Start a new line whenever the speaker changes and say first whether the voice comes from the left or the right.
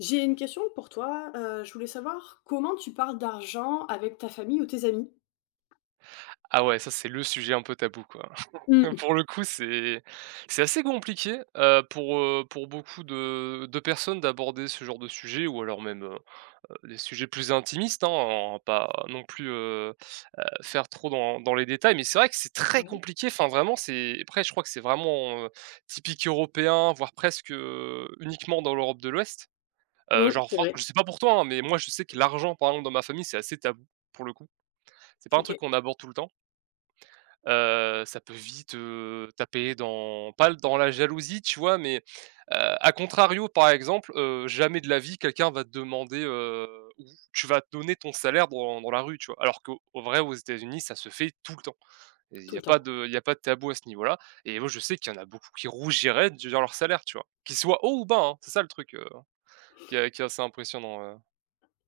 left: J'ai une question pour toi, je voulais savoir comment tu parles d'argent avec ta famille ou tes amis?
right: Ah ouais, ça c'est le sujet un peu tabou quoi.
left: Mmh.
right: Pour le coup, c'est assez compliqué, pour beaucoup de personnes d'aborder ce genre de sujet ou alors même, des sujets plus intimistes, hein, en pas non plus, faire trop dans les détails. Mais c'est vrai que c'est très
left: Ouais.
right: compliqué, enfin vraiment c'est après je crois que c'est vraiment, typique européen, voire presque, uniquement dans l'Europe de l'Ouest.
left: Mmh,
right: Genre
left: c'est
right: France
left: vrai.
right: je sais pas pour toi, hein, mais moi je sais que l'argent par exemple dans ma famille, c'est assez tabou pour le coup. C'est pas un truc
left: OK,
right: qu'on aborde tout le temps. Ça peut vite, taper dans pas dans la jalousie, tu vois? Mais, heu, à contrario, par exemple, jamais de la vie quelqu'un va te demander, ou tu vas te donner ton salaire dans la rue, tu vois? Alors qu'au en vrai, aux États-Unis, ça se fait tout le temps. Il
left: tout
right: y a
left: le
right: pas
left: temps.
right: de il y a pas de tabou à ce niveau-là. Et moi, je sais qu'il y en a beaucoup qui rougiraient de dire leur salaire, tu vois? Qu'il soit haut ou bas, hein, c'est ça le truc, qui est assez impressionnant,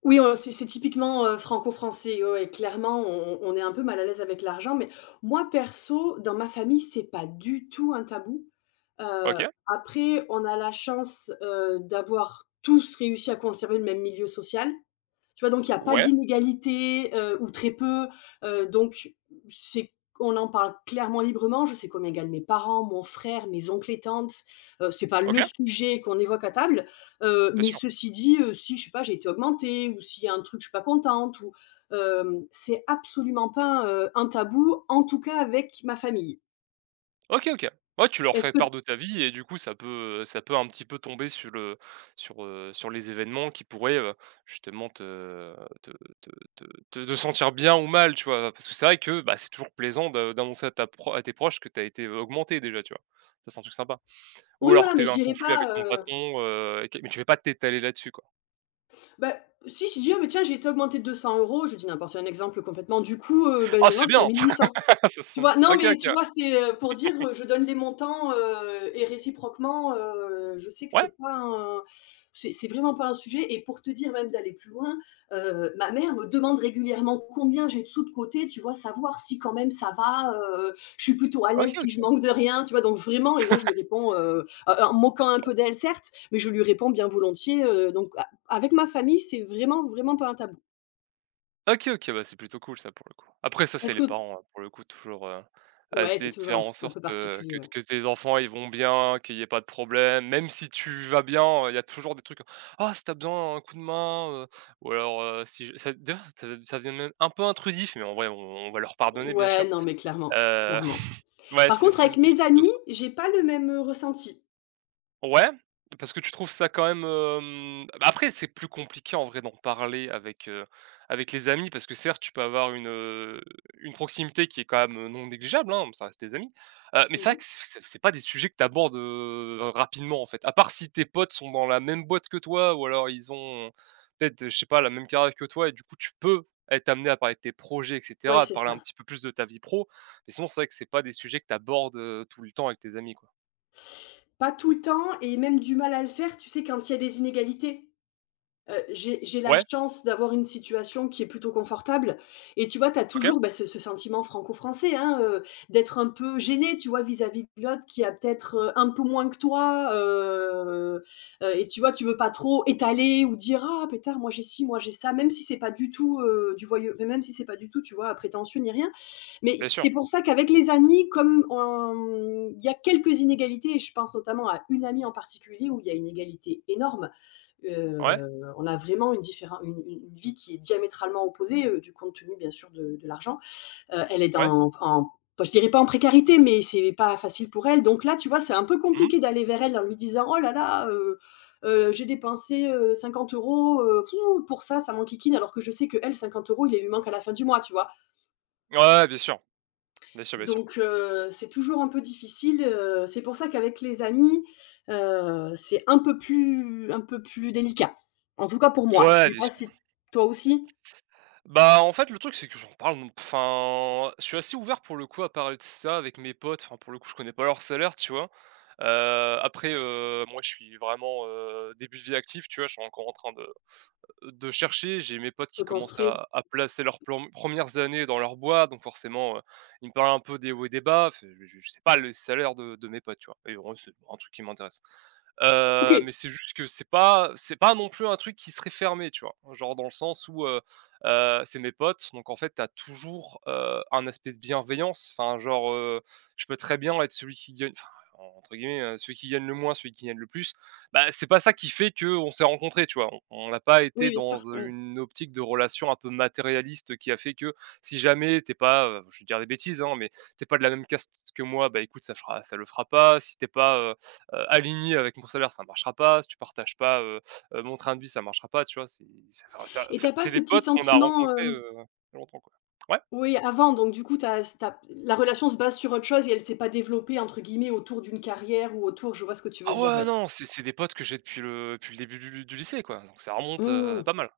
left: Oui, c'est typiquement, franco-français, ouais, ouais, clairement on est un peu mal à l'aise avec l'argent, mais moi perso, dans ma famille, c'est pas du tout un tabou. Heu,
right: OK,
left: Après on a la chance, d'avoir tous réussi à conserver le même milieu social. Tu vois? Donc il y a pas
right: ouais,
left: d'inégalité, ou très peu, donc c'est on en parle clairement librement. Je sais combien gagnent mes parents, mon frère, mes oncles et tantes. C'est pas
right: OK,
left: le sujet qu'on évoque à table.
right: bien
left: Mais
right: sûr.
left: ceci dit, si je sais pas, j'ai été augmentée ou s'il y a un truc, je suis pas contente ou… c'est absolument pas, un tabou, en tout cas avec ma famille.
right: OK, OK. Ouais, tu leur
left: Est-ce
right: fais
left: que
right: part de ta vie et du coup, ça peut un petit peu tomber sur le sur, sur les événements qui pourraient, justement te te te te sentir bien ou mal, tu vois? Parce que c'est vrai que, bah, c'est toujours plaisant de d'annoncer à ta pro à tes proches que tu as été, augmenté déjà, tu vois? Ça, c'est un truc sympa. Ou
left: Oui,
right: alors que
left: voilà,
right: tu as
left: mais
right: eu
left: je
right: un
left: dirais
right: conflit
left: pas,
right: avec ton patron, et que mais tu veux pas t'étaler là-dessus, quoi.
left: bah, si je dis: «Ah mais tiens, j'ai été augmentée de 200 €, je dis n'importe, un exemple complètement, du coup, beh,
right: Ah, c'est
left: maintenant je suis à
right: bien!
left: 1 800.»
right: Ça
left: Tu
right: sent
left: vois? Non,
right: OK,
left: mais
right: OK,
left: tu vois, pour dire, je donne les montants, et réciproquement, je sais que
right: ouais.
left: c'est vraiment pas un sujet, et pour te dire, même d'aller plus loin, ma mère me demande régulièrement combien j'ai de sous de côté, tu vois? Savoir si quand même ça va, je suis plutôt à
right: Ouais, OK,
left: l'aise, si je
right: OK.
left: manque de rien, tu vois? Donc vraiment. Et moi je lui réponds, en moquant un peu d'elle, certes, mais je lui réponds bien volontiers. Donc a avec ma famille, c'est vraiment, vraiment pas un tabou.
right: OK, OK, bah, c'est plutôt cool ça pour le coup. Après ça, c'est
left: Est-ce
right: les
left: que
right: parents, hein, pour le coup toujours, à
left: Ouais, c'est
right: essayer de
left: toujours
right: faire
left: un
right: en
left: un
right: sorte,
left: peu
right: que
left: particulier, ouais.
right: que tes enfants ils vont bien, qu'il y ait pas de problème. Même si tu vas bien, il y a toujours des trucs: «Ah, si t'as besoin un coup de main», ou alors, si je ça d'ailleurs ça devient même un peu intrusif, mais en vrai on va leur pardonner bien sûr.
left: Ouais, non, mais clairement,
right: Heu,
left: clairement.
right: ouais,
left: Par
right: c'est
left: contre,
right: c'est
left: avec
right: plus.
left: mes amis, j'ai pas le même, ressenti.
right: Ouais, parce que tu trouves ça quand même, hem, bah, après c'est plus compliqué en vrai d'en parler avec, avec les amis parce que certes tu peux avoir une proximité qui est quand même, non négligeable, hein, ça reste tes amis. Mais c'est vrai que
left: Mmh.
right: c'est pas des sujets que tu abordes, rapidement en fait, à part si tes potes sont dans la même boîte que toi ou alors ils ont peut-être, je sais pas, la même carrière que toi et du coup tu peux être amené à parler de tes projets et
left: Ouais,
right: cetera, de
left: c'est
right: parler un
left: ça.
right: petit peu plus de ta vie pro, mais sinon c'est vrai que c'est pas des sujets que tu abordes, tout le temps avec tes amis, quoi.
left: Pas tout le temps, et même du mal à le faire, tu sais, quand il y a des inégalités. J'ai la
right: Ouais,
left: chance d'avoir une situation qui est plutôt confortable, et tu vois, tu as
right: OK,
left: toujours, bah, ce sentiment franco-français, hein, d'être un peu gêné, tu vois, vis-à-vis de l'autre qui a peut-être, un peu moins que toi, et tu vois, tu veux pas trop étaler ou dire: «Ah pétard, moi j'ai ci, moi j'ai ça», même si c'est pas du tout, du voyeu, mais même si c'est pas du tout, tu vois, prétentieux ni rien.
right: bien
left: Mais
right: sûr.
left: c'est pour ça qu'avec les amis, comme on il y a quelques inégalités, et je pense notamment à une amie en particulier où il y a une égalité énorme.
right: Ouais,
left: On a vraiment une différen une vie qui est diamétralement opposée, du compte tenu bien sûr de l'argent. Elle est
right: ouais.
left: dans en enfin, je dirais pas en précarité, mais c'est pas facile pour elle. Donc là, tu vois, c'est un peu
right: Mmh.
left: compliqué d'aller vers elle en lui disant: «Oh là là, j'ai dépensé, 50 €, heu, pour ça, ça m'enquiquine», alors que je sais que elle, 50 euros, il les lui manque à la fin du mois, tu vois?
right: Ouais, bien sûr. Bien sûr, bien sûr.
left: Donc c'est toujours un peu difficile, c'est pour ça qu'avec les amis, c'est un peu plus délicat. En tout cas pour moi. Je
right: Ouais,
left: sais
right: bien
left: pas
right: sûr.
left: si toi aussi,
right: Bah, en fait, le truc, c'est que j'en parle donc enfin, je suis assez ouvert pour le coup à parler de ça avec mes potes. Enfin, pour le coup, je connais pas leur salaire, tu vois? Après, moi, je suis vraiment, début de vie active, tu vois? Je suis encore en train de chercher. J'ai mes potes
left: te
right: qui commencent
left: construire
right: à placer leurs plan premières années dans leur boîte, donc forcément, ils me parlent un peu des hauts et des bas. Enfin, je sais pas le salaire de mes potes, tu vois? Et bon, c'est un truc qui m'intéresse.
left: OK,
right: Mais c'est juste que c'est pas non plus un truc qui serait fermé, tu vois? Genre dans le sens où, c'est mes potes, donc en fait, t'as toujours, un aspect de bienveillance. Enfin, genre, je peux très bien être celui qui gagne enfin, entre guillemets, celui qui gagne le moins, celui qui gagne le plus. Bah, c'est pas ça qui fait qu'on s'est rencontrés, tu vois? On n'a pas été
left: oui, bien
right: dans,
left: sûr, oui.
right: une optique de relation un peu matérialiste qui a fait que si jamais t'es pas, je vais dire des bêtises, hein, mais t'es pas de la même caste que moi, bah, écoute, ça le fera pas. Si t'es pas, aligné avec mon salaire, ça marchera pas. Si tu partages pas, mon train de vie, ça marchera pas, tu vois? C'est enfin, ça
left: Et
right: enfin,
left: t'as pas
right: c'est des
left: ce petit
right: potes qu'on a
left: sentiment,
right: rencontrés,
left: hem
right: il y a longtemps, quoi. Ouais.
left: oui, avant, donc du coup, t'as as la relation se base sur autre chose et elle s'est pas développée entre guillemets «autour d'une carrière» ou autour… Je vois ce que tu
right: Ah
left: veux dire,
right: ouais,
left: oui.
right: non, c'est des potes que j'ai depuis le début du lycée, quoi, donc ça remonte,
left: Mmh.
right: pas mal.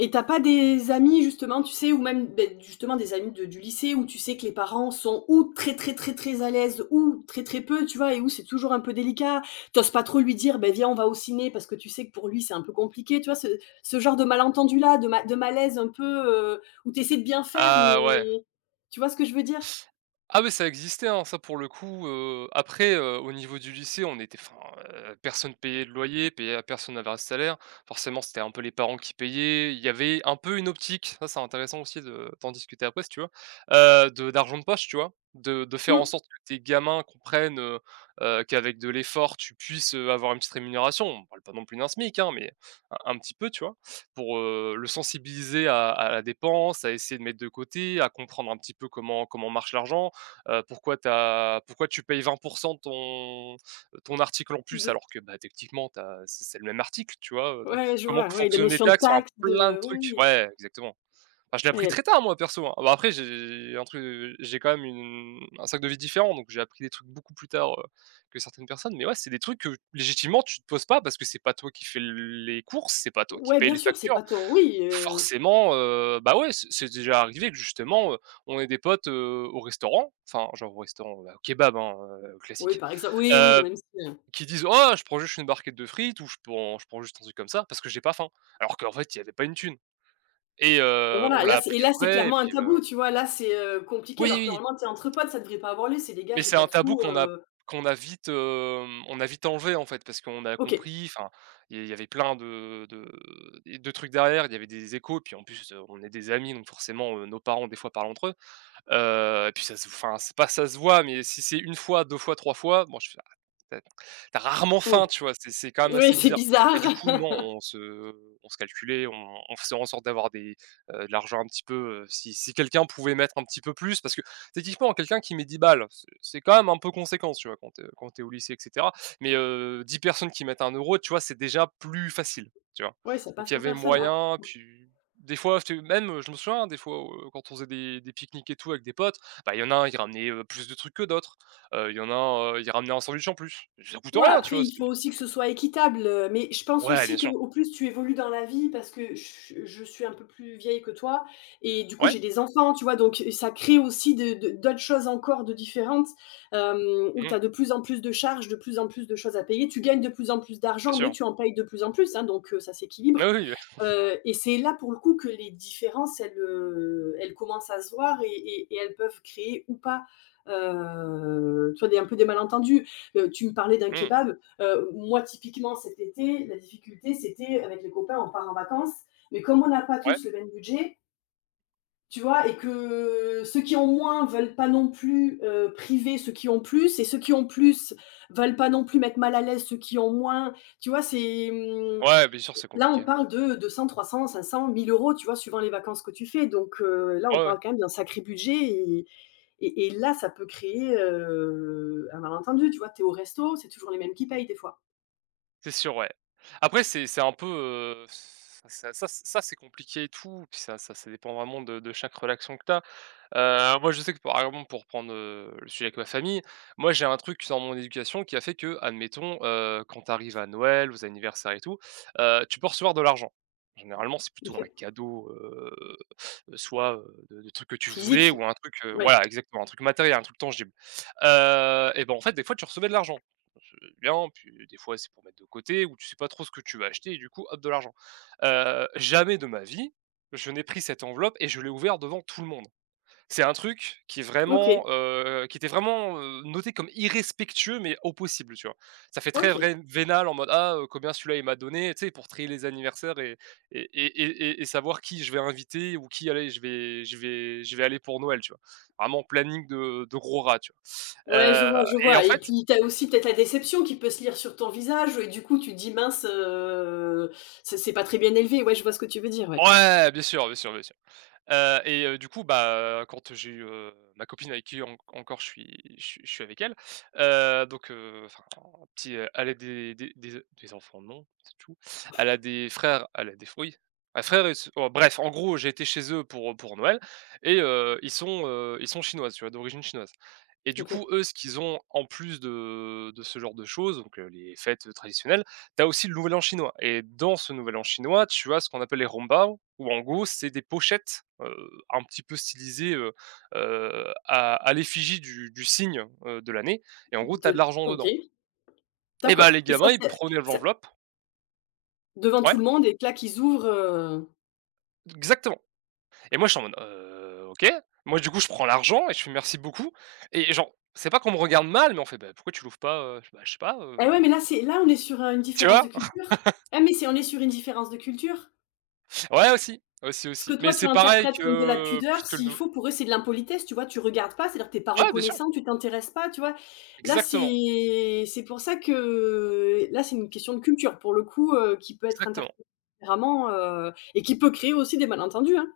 left: Et t'as pas des amis, justement, tu sais, ou même justement des amis de du lycée où tu sais que les parents sont ou très très très très à l'aise, ou très très peu, tu vois? Et où c'est toujours un peu délicat. T'oses pas trop lui dire: «Ben, viens, on va au ciné» parce que tu sais que pour lui, c'est un peu compliqué, tu vois? Ce genre de malentendu là, de malaise un peu, où t'essaies de bien faire, mais
right: Ah ouais.
left: tu vois ce que je veux dire?
right: Ah oui, ça existait, hein, ça pour le coup, après, au niveau du lycée, on était enfin, personne payait de loyer, payait personne n'avait un salaire. Forcément, c'était un peu les parents qui payaient. Il y avait un peu une optique, ça c'est intéressant aussi de d'en discuter après si tu veux, de d'argent de poche, tu vois? De faire en
left: Mmh,
right: sorte que tes gamins comprennent, qu'avec de l'effort, tu puisses, avoir une petite rémunération. On parle pas non plus d'un SMIC, hein, mais un petit peu, tu vois? Pour, le sensibiliser à la dépense, à essayer de mettre de côté, à comprendre un petit peu comment marche l'argent. Heu, pourquoi tu pourquoi tu payes 20 de ton ton article en plus
left: de
right: alors que, bah, techniquement tu c'est le même article, tu vois? De
left: ouais, je
right: comment
left: vois.
right: que
left: Ouais, la
right: fonctionnent les
left: notion de
right: taxes, enfin
left: tact,
right: plein de
left: de… oui,
right: trucs.
left: oui.
right: Ouais, exactement. Enfin, je l'ai appris
left: Et
right: très tard moi perso, hein. Bah, après j'ai un truc, j'ai quand même une un sac de vie différent, donc j'ai appris des trucs beaucoup plus tard, que certaines personnes. Mais ouais, c'est des trucs que légitimement tu te poses pas parce que c'est pas toi qui fais les courses, c'est pas toi qui
left: ouais,
right: paye
left: bien
right: les
left: sûr, c'est
right: factures.
left: pas ton… oui,
right: Forcément, bah, ouais, c'est déjà arrivé que justement, on ait des potes, au restaurant, enfin, genre au restaurant, bah, au kebab, hein,
left: oui,
right: classique,
left: par exemple, oui, oui,
right: heu,
left: même si,
right: qui disent: «Oh, je prends juste une barquette de frites» ou je prends juste un truc comme ça parce que j'ai pas faim», alors qu'en fait, il y avait pas une thune et
left: et
right: on
left: voilà,
right: l'a
left: là c'est et
right: appris
left: là, c'est
right: après et
left: clairement un
right: puis,
left: tabou, tu vois? Là, c'est, compliqué
right: oui,
left: alors
right: oui,
left: que
right: oui,
left: normalement tu es entre potes, ça devrait pas avoir lieu, c'est: «Les gars,
right: mais
left: j'ai
right: c'est
left: pas
right: un
left: de
right: tabou
left: sous,»
right: qu'on a qu'on a vite, hem, on a vite enlevé, en fait, parce qu'on a
left: OK.
right: compris, enfin, il y y avait plein de de trucs derrière, il y avait des échos et puis en plus, on est des amis donc forcément, nos parents, des fois, parlent entre eux. Et puis ça se enfin, c'est pas ça se voit, mais si c'est une fois, 2 fois, 3 fois, bon je fais: «Ah, tu as rarement
left: Mmh.
right: faim», tu vois? C'est quand même
left: Oui,
right: assez
left: c'est
right: bizarre. Et
left: bizarre.
right: du coup, non, on se on se calculait, on faisait en sorte d'avoir des, de l'argent un petit peu, si quelqu'un pouvait mettre un petit peu plus parce que techniquement quelqu'un qui met 10 balles, c'est quand même un peu conséquent, tu vois? Quand t'es au lycée, et cetera. Mais, 10 personnes qui mettent un euro tu vois? C'est déjà plus facile, tu vois?
left: Ouais, ça
right: Donc
left: passe
right: il y
left: pour
right: avait
left: personne. Ah,
right: moyen, puis des fois, c'était même, je me souviens, hein, des fois, quand on faisait des pique-niques et tout avec des potes, bah, il y en a un, il ramenait, plus de trucs que d'autres. Il y en a un, il ramenait un sandwich en plus. Ça coûte
left: ouais,
right: rien, tu
left: après
right: vois?
left: il
right: C'est
left: faut aussi que ce soit équitable, mais je pense
right: ouais, bien
left: aussi
right: sûr.
left: qu'au plus tu évolues dans la vie, parce que je suis un peu plus vieille que toi et du coup
right: Ouais,
left: j'ai des enfants, tu vois? Donc ça crée aussi de d'autres choses encore de différentes, où
right: mmh,
left: tu as de plus en plus de charges, de plus en plus de choses à payer. Tu gagnes de plus en plus
right: bien
left: d'argent, mais
right: sûr.
left: tu en payes de plus en plus, hein. Donc ça s'équilibre.
right: Ah oui,
left: Et c'est là, pour le coup, que les différences, elles, elles commencent à se voir, et elles peuvent créer ou pas, tu vois, des un peu des malentendus. Tu me parlais d'un
right: oui, mmh,
left: kebab. Moi, typiquement, cet été, la difficulté, c'était avec les copains: on part en vacances, mais comme on n'a pas
right: ouais.
left: tous le même budget, tu vois? Et que ceux qui ont moins veulent pas non plus, priver ceux qui ont plus, et ceux qui ont plus veulent pas non plus mettre mal à l'aise ceux qui ont moins. Tu vois? C'est…
right: Ouais, bien sûr, c'est
left: là, on
right: compliqué.
left: parle de 200, 300, 500, mille euros, tu vois? Suivant les vacances que tu fais, donc là,
right: Ouais,
left: on
right: ouais,
left: parle quand même d'un sacré budget, et là, ça peut créer, un malentendu, tu vois? Tu es au resto, c'est toujours les mêmes qui payent des fois.
right: c'est sûr, ouais. Après, c'est un peu, ça c'est compliqué et tout, puis ça dépend vraiment de chaque relation que tu. Moi, je sais que par exemple, pour prendre, le sujet avec ma famille, moi, j'ai un truc dans mon éducation qui a fait qu'admettons, quand tu arrives à Noël, aux anniversaires et tout, tu peux recevoir de l'argent. Généralement, c'est plutôt un
left: OK.
right: cadeau, soit, de trucs que tu voulais
left: Physique?
right: ou un truc,
left: Ouais,
right: voilà, exactement, un truc matériel, un truc tangible. Et ben, en fait, des fois, tu recevais de l'argent. C'est bien, puis des fois, c'est pour mettre de côté ou tu sais pas trop ce que tu vas acheter et du coup, hop, de l'argent. Jamais de ma vie, je n'ai pris cette enveloppe et je l'ai ouverte devant tout le monde. C'est un truc qui est vraiment,
left: OK,
right: qui était vraiment, noté comme irrespectueux, mais au possible, tu vois? Ça fait très
left: OK.
right: vrai vénal en mode: «Ah, combien celui-là il m'a donné», tu sais? Pour trier les anniversaires et savoir qui je vais inviter ou qui, allez, je vais aller pour Noël, tu vois? Vraiment planning de gros rat, tu vois?
left: Ouais, je
right: Heu
left: vois, je
right: et en
left: vois, et
right: fait
left: puis tu as aussi peut-être la déception qui peut se lire sur ton visage et du coup, tu te dis: «Mince, c'est pas très bien élevé». Ouais, je vois ce que tu veux dire, ouais.
right: ouais, bien sûr, bien sûr, bien sûr. Du coup, bah, quand j'ai eu, ma copine avec qui en encore je suis je suis avec elle, donc enfin, un petit, elle a des enfants, non, c'est tout. Elle a des frères, elle a des fruits. Oui, un frère et s oh bref, en gros, j'ai été chez eux pour Noël et ils sont chinoises, tu vois? D'origine chinoise et du
left: OK.
right: coup, eux, ce qu'ils ont en plus de ce genre de choses, donc les fêtes, traditionnelles, tu as aussi le nouvel an chinois et dans ce nouvel an chinois, tu as ce qu'on appelle les Rongbao où en gros, c'est des pochettes, un petit peu stylisées, à l'effigie du signe, de l'année et en gros, tu as
left: De
right: de l'argent
left: OK,
right: dedans et bah, les
left: d'accord, et ça,
right: gamins, ils
left: c'est…
right: prenaient
left: ça
right: l'enveloppe
left: devant
right: ouais,
left: tout le monde et que là, qu'ils ouvrent,
right: exactement. Et moi, j'étais en mode: OK». Moi, du coup, je prends l'argent et je fais: «Merci beaucoup» et genre, c'est pas qu'on me regarde mal, mais on fait: «Bah, pourquoi tu l'ouvres pas,» Je «Bah, je sais pas,»
left: eh ouais, mais là, on est sur, une
right: Tu
left: différence de
right: vois?
left: culture. Ah, mais c'est on est sur une différence de culture.
right: Ouais, aussi, aussi,
left: Ce que
right: aussi, mais
left: toi, tu
right: c'est pareil
left: interprètes comme de la
right: que plus
left: pudeur,
right: que le
left: s'il
right: no.
left: faut, pour eux, c'est de l'impolitesse, tu vois? Tu regardes pas, c'est-à-dire tu es pas
right: Ouais, bien sûr,
left: reconnaissant, tu t'intéresses pas, tu vois? Là,
right: exactement,
left: c'est pour ça que là, c'est une question de culture, pour le coup, qui peut être
right: exactement.
left: interprétée différemment, et qui peut créer aussi des malentendus, hein.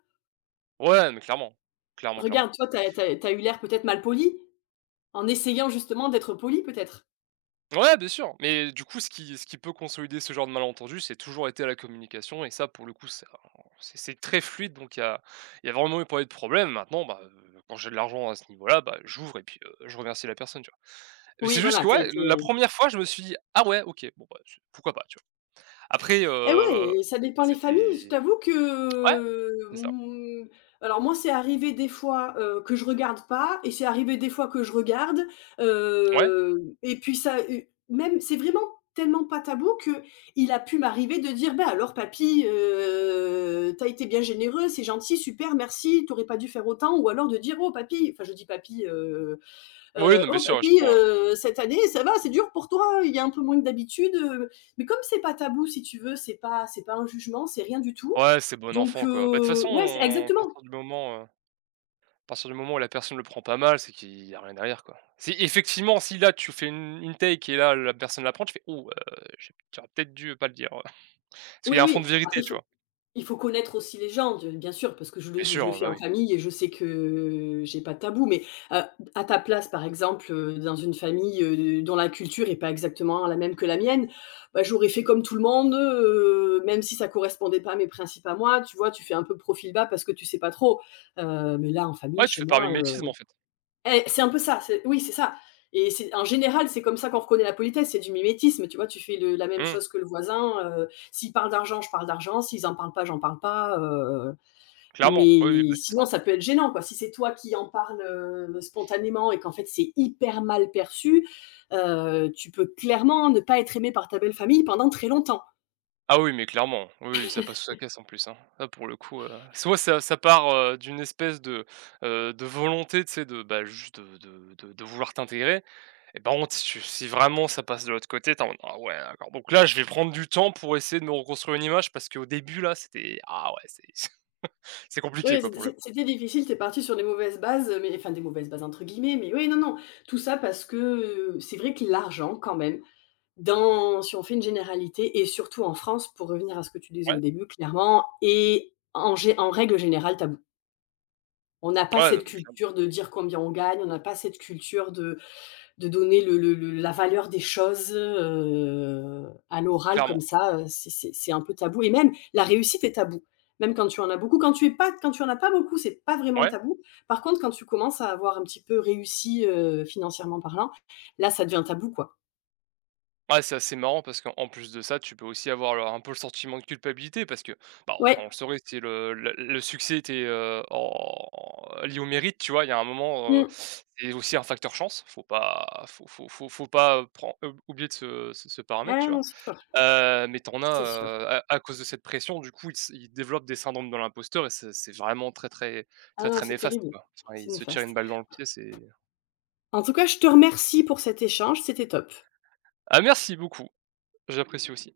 right: Ouais, mais clairement, clairement,
left: Regarde,
right: clairement.
left: toi, tu as eu l'air peut-être malpoli, en essayant justement d'être poli, peut-être.
right: Ouais, bien sûr, mais du coup, ce qui peut consolider ce genre de malentendu, c'est toujours été la communication et ça, pour le coup, ça c'est très fluide, donc il y a vraiment pas eu de problème. Maintenant, bah, quand j'ai de l'argent à ce niveau-là, bah, j'ouvre et puis, je remercie la personne, tu vois? Mais
left: Oui,
right: c'est juste
left: voilà,
right: que,
left: tu as
right: ouais, la
left: été
right: première fois, je me suis dit: «Ah ouais, OK, bon, bah, c'est pourquoi pas», tu vois? Après,
left: et ouais, et ça dépend les familles. Je
right: c'était
left: t'avoue
right: ouais,
left: que,
right: c'est ça.
left: alors moi, c'est arrivé des fois, que je regarde pas, et c'est arrivé des fois que je regarde,
right: Ouais.
left: et puis ça, même c'est vraiment tellement pas tabou que il a pu m'arriver de dire: «Bah, alors papy, tu été bien généreux, c'est gentil, super, merci, t'aurais pas dû faire autant» ou alors de dire: «Oh papy», enfin je dis papy,
right: Oui,
left: heu,
right: non, bien
left: «Oh
right: sûr, ouais, je
left: papy,
right: comprends, ouais.
left: cette année ça va, c'est dur pour toi, hein, il y a un peu moins que d'habitude,» Mais comme c'est pas tabou, si tu veux, c'est pas un jugement, c'est rien du tout.
right: Ouais, c'est bon
left: Donc
right: enfant, quoi. Bah, de toute façon,
left: ouais, c'est
right: à
left: exactement.
right: partir du moment, À partir du moment où la personne le prend pas mal, c'est qu'il y a rien derrière, quoi. Si effectivement, si là tu fais une take et là la personne la prend, tu fais: «Ouh, j'aurais peut-être dû pas le dire, Parce qu'il y
left: Oui,
right: a un fond
left: oui.
right: de
left: Après
right: vérité,
left: il
right: tu
left: faut
right: vois?
left: Il faut connaître aussi les gens, de bien sûr, parce que je le
right: Bien
left: je le
right: sûr,
left: fais
right: bah,
left: en
right: oui.
left: famille et je sais que j'ai pas de tabou, mais, heu, à ta place, par exemple, dans une famille, dont la culture est pas exactement la même que la mienne, bah, j'aurais fait comme tout le monde, même si ça correspondait pas à mes principes à moi, tu vois? Tu fais un peu profil bas parce que tu sais pas trop, mais là, en
right: Ouais,
left: famille,
right: tu
left: chez
right: fais par
left: moi,
right: mimétisme, en fait.
left: c'est un peu ça, c'est oui, c'est ça, et c'est en général, c'est comme ça qu'on reconnaît la politesse, c'est du mimétisme, tu vois? Tu fais le la même
right: Mmh,
left: chose que le voisin. S'ils parlent d'argent, je parle d'argent; s'ils en parlent pas, j'en parle pas.
right: clairement. Oui, oui,
left: Mais
right: bah, c'est ça.
left: sinon
right: Hein.
left: ça peut être gênant, quoi. Si c'est toi qui en parles, spontanément, et qu'en fait c'est hyper mal perçu, tu peux clairement ne pas être aimé par ta belle famille pendant très longtemps.
right: Ah oui, mais clairement. Oui, oui, ça passe sous la caisse, en plus, hein. Là, pour le coup, soit ça ça part, d'une espèce de volonté, tu sais, de, bah, juste de vouloir t'intégrer, et par contre, si tu si vraiment ça passe de l'autre côté, tu en mode: «Ah ouais, d'accord». Donc là, je vais prendre du temps pour essayer de me reconstruire une image parce qu'au début là, c'était ah ouais, c'est c'est compliqué
left: Oui,
right: quoi pour le coup.
left: c'était difficile. T'es parti sur des mauvaises bases, mais enfin des «mauvaises bases» entre guillemets, mais oui, non, non, tout ça parce que, c'est vrai que l'argent, quand même, Dans si on fait une généralité et surtout en France, pour revenir à ce que tu disais
right: Ouais,
left: au début, clairement, et en règle générale, tabou. On n'a pas
right: ouais, non
left: cette
right: mais clairement,
left: culture de dire combien on gagne, on n'a pas cette culture de donner le la valeur des choses, à l'oral comme
right: clairement.
left: ça. C'est un peu tabou, et même la réussite est tabou. Même quand tu en as beaucoup, quand tu en as pas beaucoup, c'est pas vraiment
right: Ouais,
left: tabou. Par contre, quand tu commences à avoir un petit peu réussi, financièrement parlant, là, ça devient tabou, quoi.
right: ouais, c'est assez marrant parce qu'en en plus de ça, tu peux aussi avoir le un peu le sentiment de culpabilité parce que, bah, enfin,
left: Ouais,
right: on le saurait si le succès était, en en- lié au mérite, tu vois? Il y a un moment,
left: mmh.
right: c'est aussi un facteur chance. Faut pas faut pas, pren oublier de ce paramètre,
left: Ah
right: tu vois?
left: non, c'est sûr.
right: Mais t'en as,
left: C'est sûr.
right: à cause de cette pression, du coup, ils développent des syndromes de l'imposteur et c'est vraiment très, très,
left: Ah
right: très,
left: non,
right: très
left: c'est
right: néfaste,
left: terrible,
right: quoi. Enfin, ils
left: c'est
right: se tirent une
left: néfaste.
right: balle dans le pied, c'est
left: En tout cas, je te remercie pour cet échange, c'était top.
right: ah merci beaucoup, j'apprécie aussi.